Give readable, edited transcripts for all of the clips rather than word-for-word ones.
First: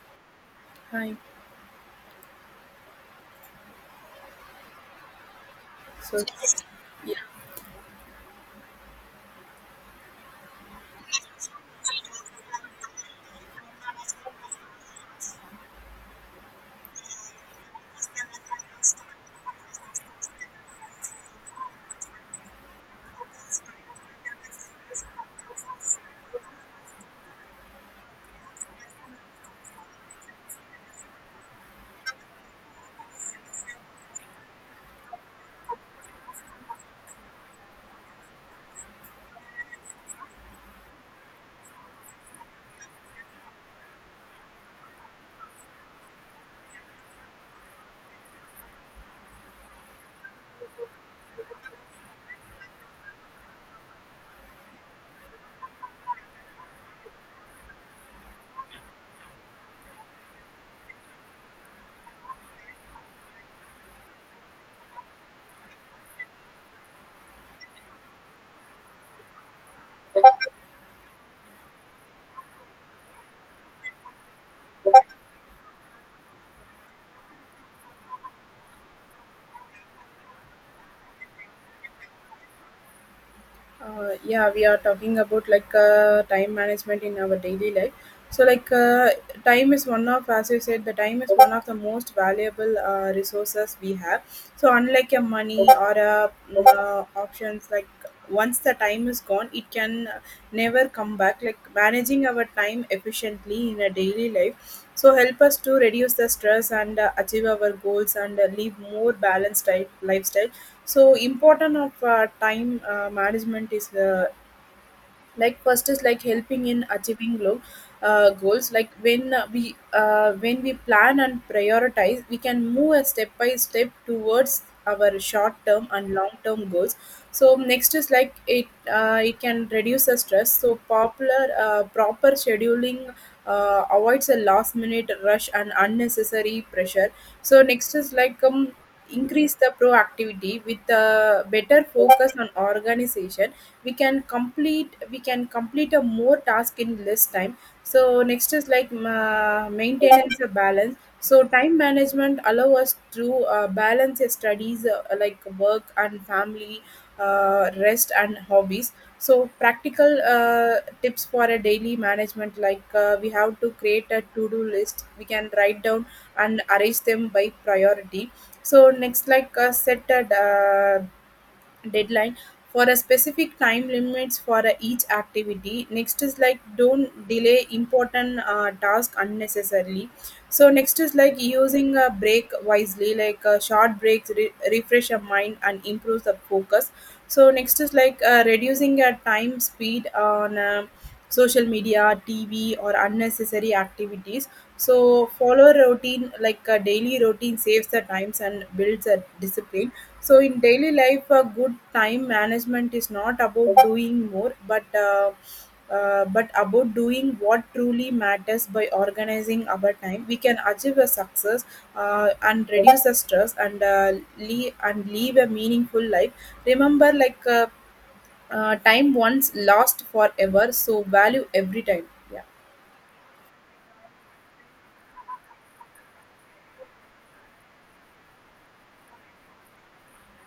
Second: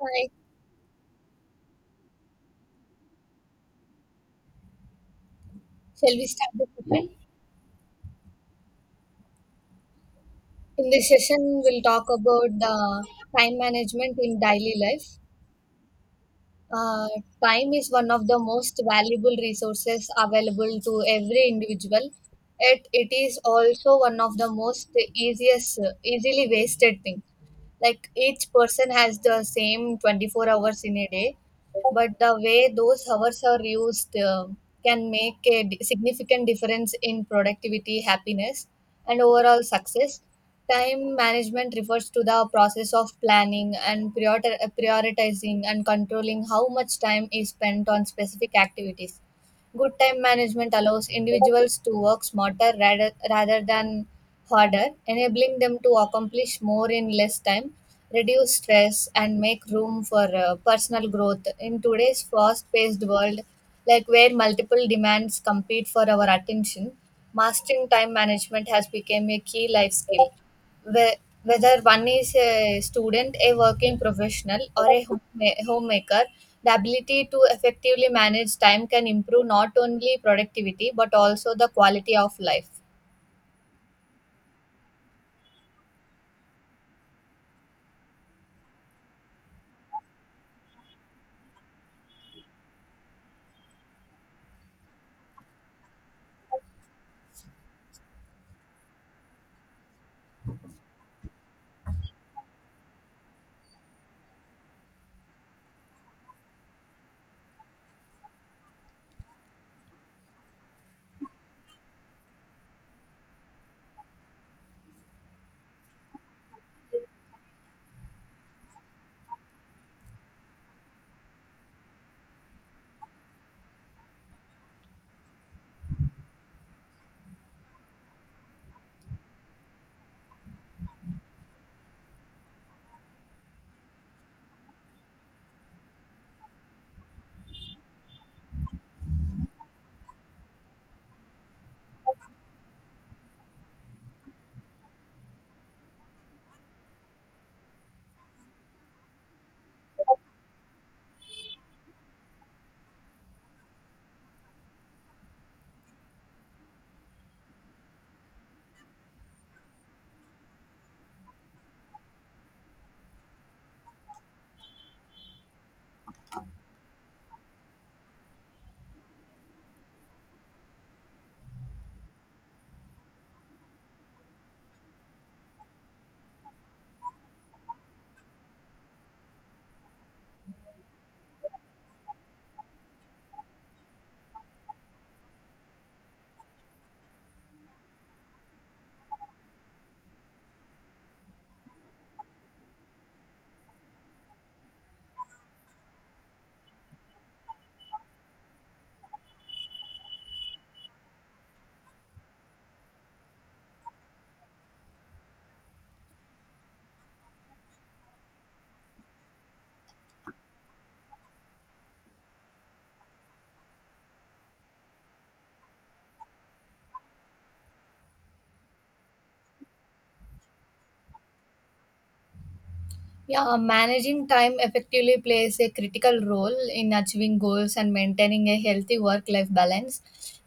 Hi, Hi. shall So, we start the session? yeah, In this session, we'll talk about the time management in daily life. Uh, Time is one of the most valuable resources available to every individual. Yet it is also one of the easily wasted thing. Like each person has the same 24 hours in a day, but the way those hours are used can make significant difference in productivity, happiness, and overall success. Time management refers to the process of planning and prioritizing and controlling how much time is spent on specific activities. Good time management allows individuals to work smarter rather than harder, enabling them to accomplish more in less time, reduce stress, and make room for personal growth. In today's fast paced world, like where multiple demands compete for our attention, mastering time management has become a key life skill. Whe- Whether one is a student, a working professional, or a homemaker, the ability to effectively manage time can improve not only productivity but also the quality of life. Yeah, we are talking about like time management in our daily life. So, time is one of, as you said, the time is one of the most valuable resources we have. So, unlike your money or options, like once the time is gone, it can never come back. Like managing our time efficiently in a daily life so help us to reduce the stress and achieve our goals and live more balanced type lifestyle so important of time management is like first is like helping in achieving low goals like when we plan and prioritize we can move a step by step towards our short term and long term goals so next is like it can reduce the stress so popular proper scheduling avoids a last minute rush and unnecessary pressure so next is like increase the proactivity with better focus on organization we can complete a more task in less time so next is like maintenance a balance so time management allow us to balance your studies like work and family rest and hobbies so practical tips for a daily management like we have to create a to-do list we can write down and arrange them by priority so next like set a uh, deadline for a specific time limits for each activity next is like don't delay important task unnecessarily so next is like using a break wisely like short breaks refresh your mind and improves the focus so next is like reducing your time speed on social media tv or unnecessary activities so follow routine like a daily routine saves the times and builds a discipline so in daily life, a good time management is not about doing more, but about doing what truly matters by organizing our time. We can achieve a success and reduce the stress and leave and live a meaningful life. Remember, time once lost forever, so value every time. Yeah. Yeah, managing time effectively plays a critical role in achieving goals and maintaining a healthy work life balance.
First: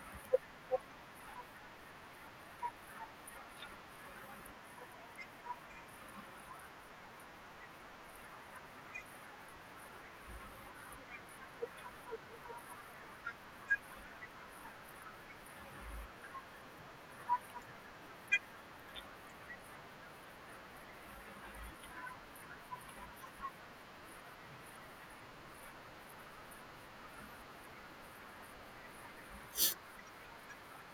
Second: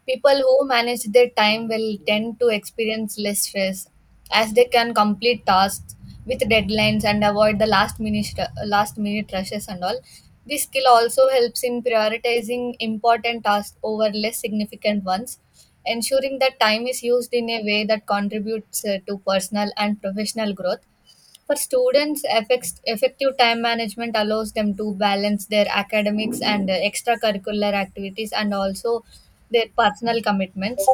People who manage their time will tend to experience less stress as they can complete tasks with deadlines and avoid the last minute rushes and all. This skill also helps in prioritizing important tasks over less significant ones, ensuring that time is used in a way that contributes to personal and professional growth for students, effective time management allows them to balance their academics and extracurricular activities and also their personal commitments.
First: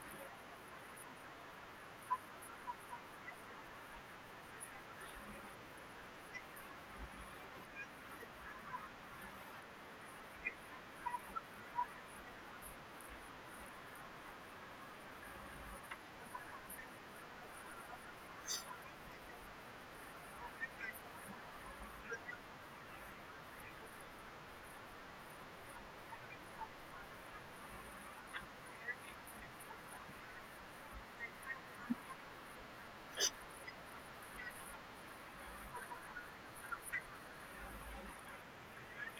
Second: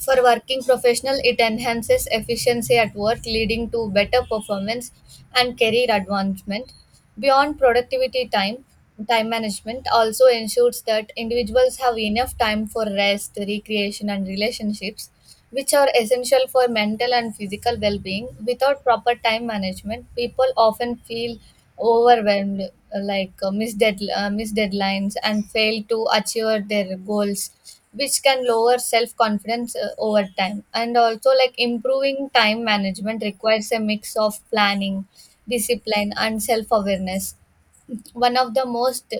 For working professional, it enhances efficiency at work, leading to better performance and career advancement. Beyond productivity time, time management also ensures that individuals have enough time for rest, recreation, and relationships, which are essential for mental and physical well being. Without proper time management, people often feel overwhelmed, miss deadlines, and fail to achieve their goals which can lower self confidence over time and also like improving time management requires a mix of planning discipline and self awareness one of the most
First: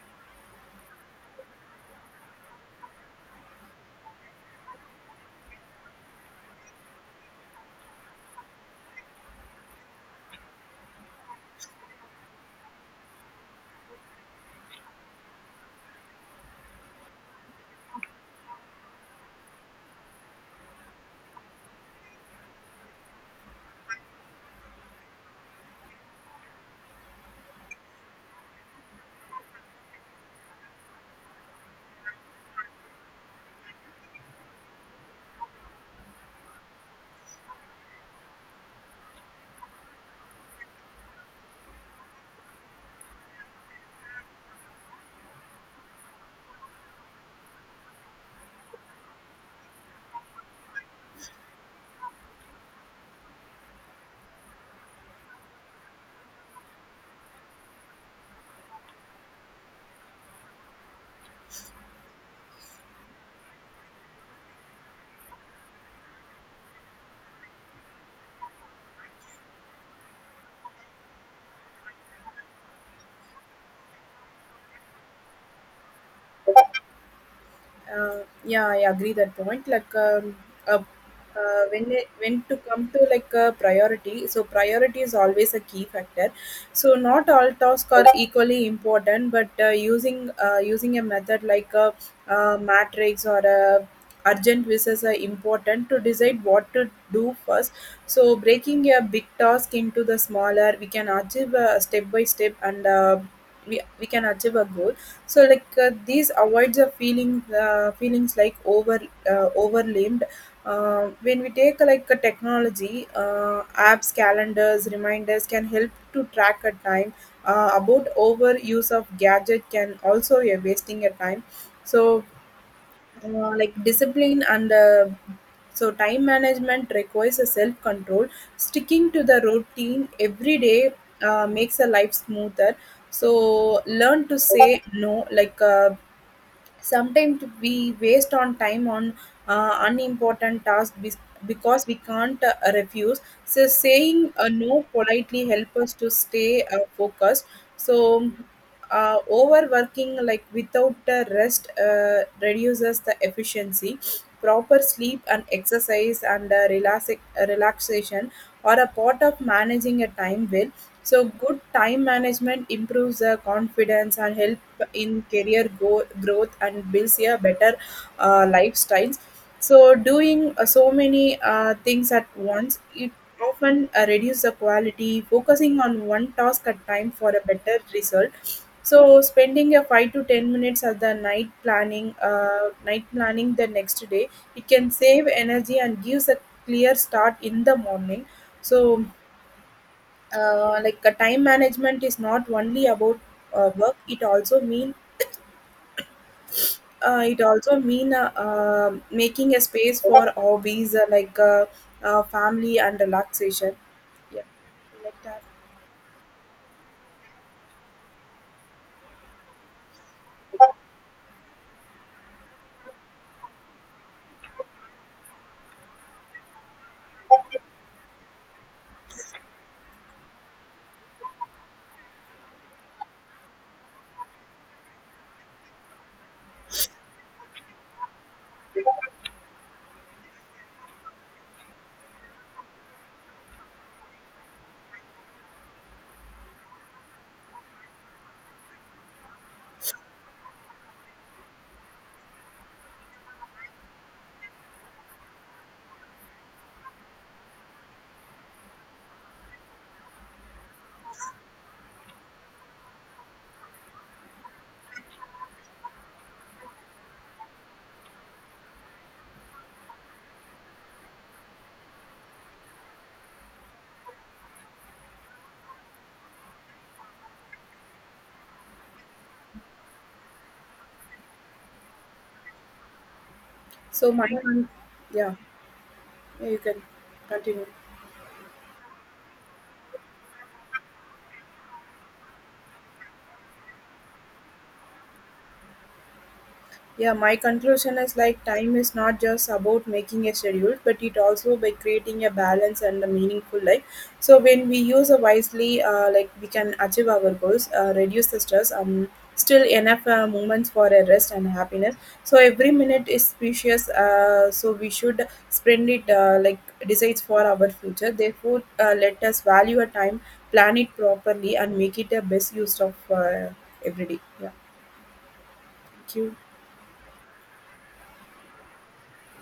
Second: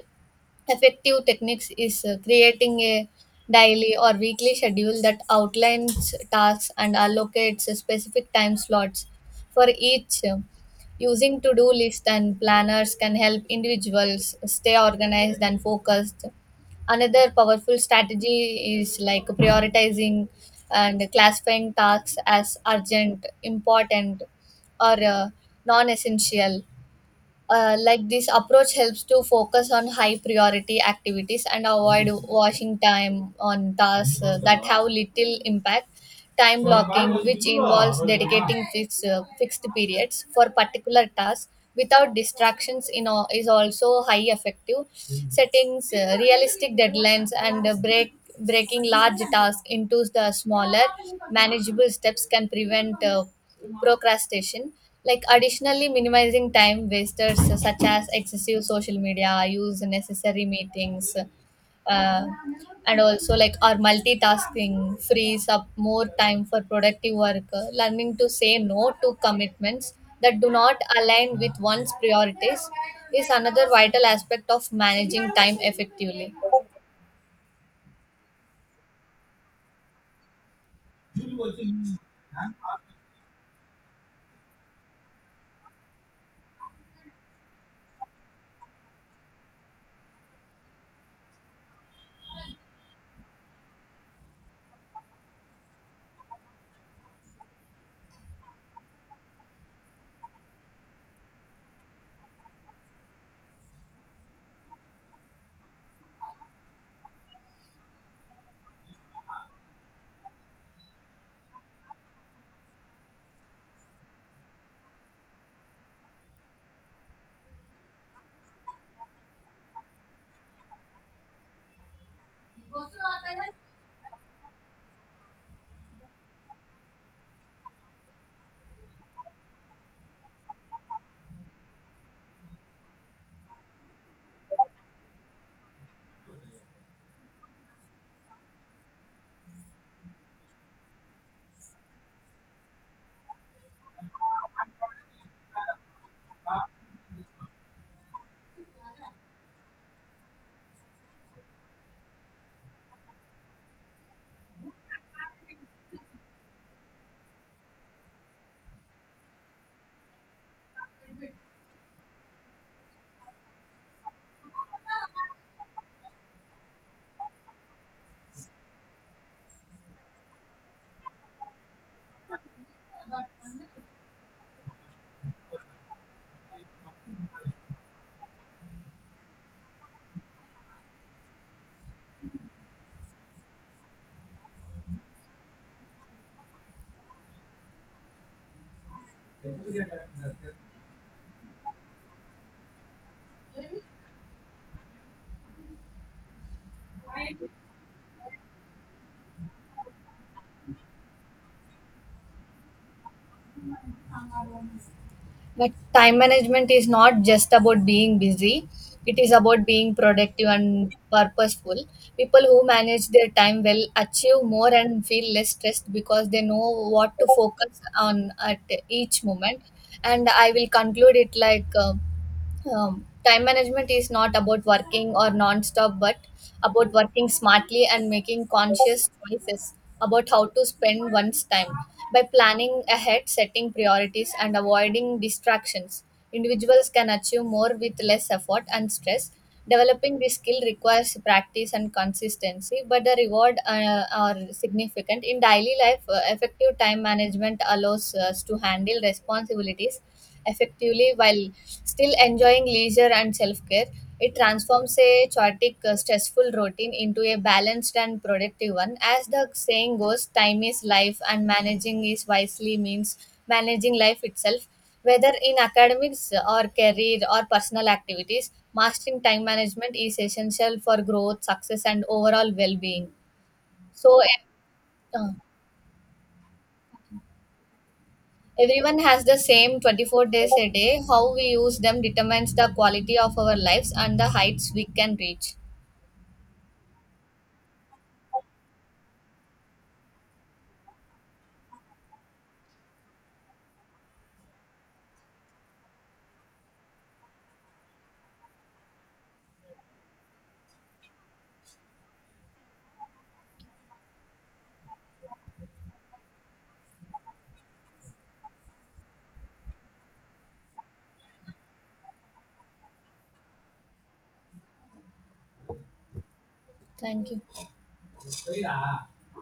effective techniques is creating a daily or weekly schedule that outlines tasks and allocates specific time slots for each. Using to do lists and planners can help individuals stay organized and focused. Another powerful strategy is like prioritizing and classifying tasks as urgent, important, or non essential like this approach helps to focus on high priority activities and avoid washing time on tasks that have little impact. Time blocking, which involves dedicating fixed periods for particular tasks without distractions, is also high effective. Settings realistic deadlines and breaking large tasks into the smaller manageable steps can prevent. Procrastination like additionally minimizing time wasters such as excessive social media use necessary meetings uh, and also like or multitasking frees up more time for productive work learning to say no to commitments that do not align with one's priorities is another vital aspect of managing time effectively. Yeah, I agree that point. Uh, when it, when to come to like a priority, so priority is always a key factor. So not all tasks are equally important, but using a method like a, matrix or a urgent versus a important to decide what to do first. So breaking a big task into the smaller, we can achieve a step by step and. We can achieve a goal so like these avoids a feelings like overwhelmed when we take like a technology apps calendars reminders can help to track a time about overuse of gadget can also be a wasting a time so like discipline and so time management requires a self control sticking to the routine every day makes a life smoother so learn to say no like sometimes we waste on time on unimportant tasks because we can't refuse so saying no politely help us to stay focused so overworking like without the rest reduces the efficiency proper sleep and exercise and relaxation are a part of managing a time well so good time management improves the confidence and help in career growth and builds a better lifestyles. So doing so many things at once, it often reduces the quality. Focusing on one task at time for a better result. So spending a 5 to 10 minutes at the night planning the next day, it can save energy and gives a clear start in the morning. So time management is not only about work it also mean making a space for hobbies family and relaxation yeah But time management is not just about being busy, it is about being productive and purposeful. People who manage their time well achieve more and feel less stressed because they know what to focus on at each moment. And I will conclude it like: time management is not about working or non-stop, but about working smartly and making conscious choices about how to spend one's time by planning ahead, setting priorities, and avoiding distractions. Individuals can achieve more with less effort and stress. Developing this skill requires practice and consistency, but the reward are significant. In daily life, effective time management allows us to handle responsibilities effectively while still enjoying leisure and self care. It transforms a chaotic, stressful routine into a balanced and productive one. As the saying goes, time is life, and managing is wisely means managing life itself. Whether in academics or career or personal activities, mastering time management is essential for growth, success, and overall well being. so So, my e- uh, yeah you can continue. Everyone has the same 24 days a day. How we use them determines the quality of our lives and the heights we can reach. Yeah, my conclusion is like time is not just about making a schedule, but it also by creating a balance and a meaningful life. So when we use it wisely, like we can achieve our goals, reduce the stress, still enough moments for a rest and happiness. So every minute is precious. So we should spend it like decides for our future. Therefore, let us value our time, plan it properly, and make it a best use of every day. Yeah, thank you. Thank you.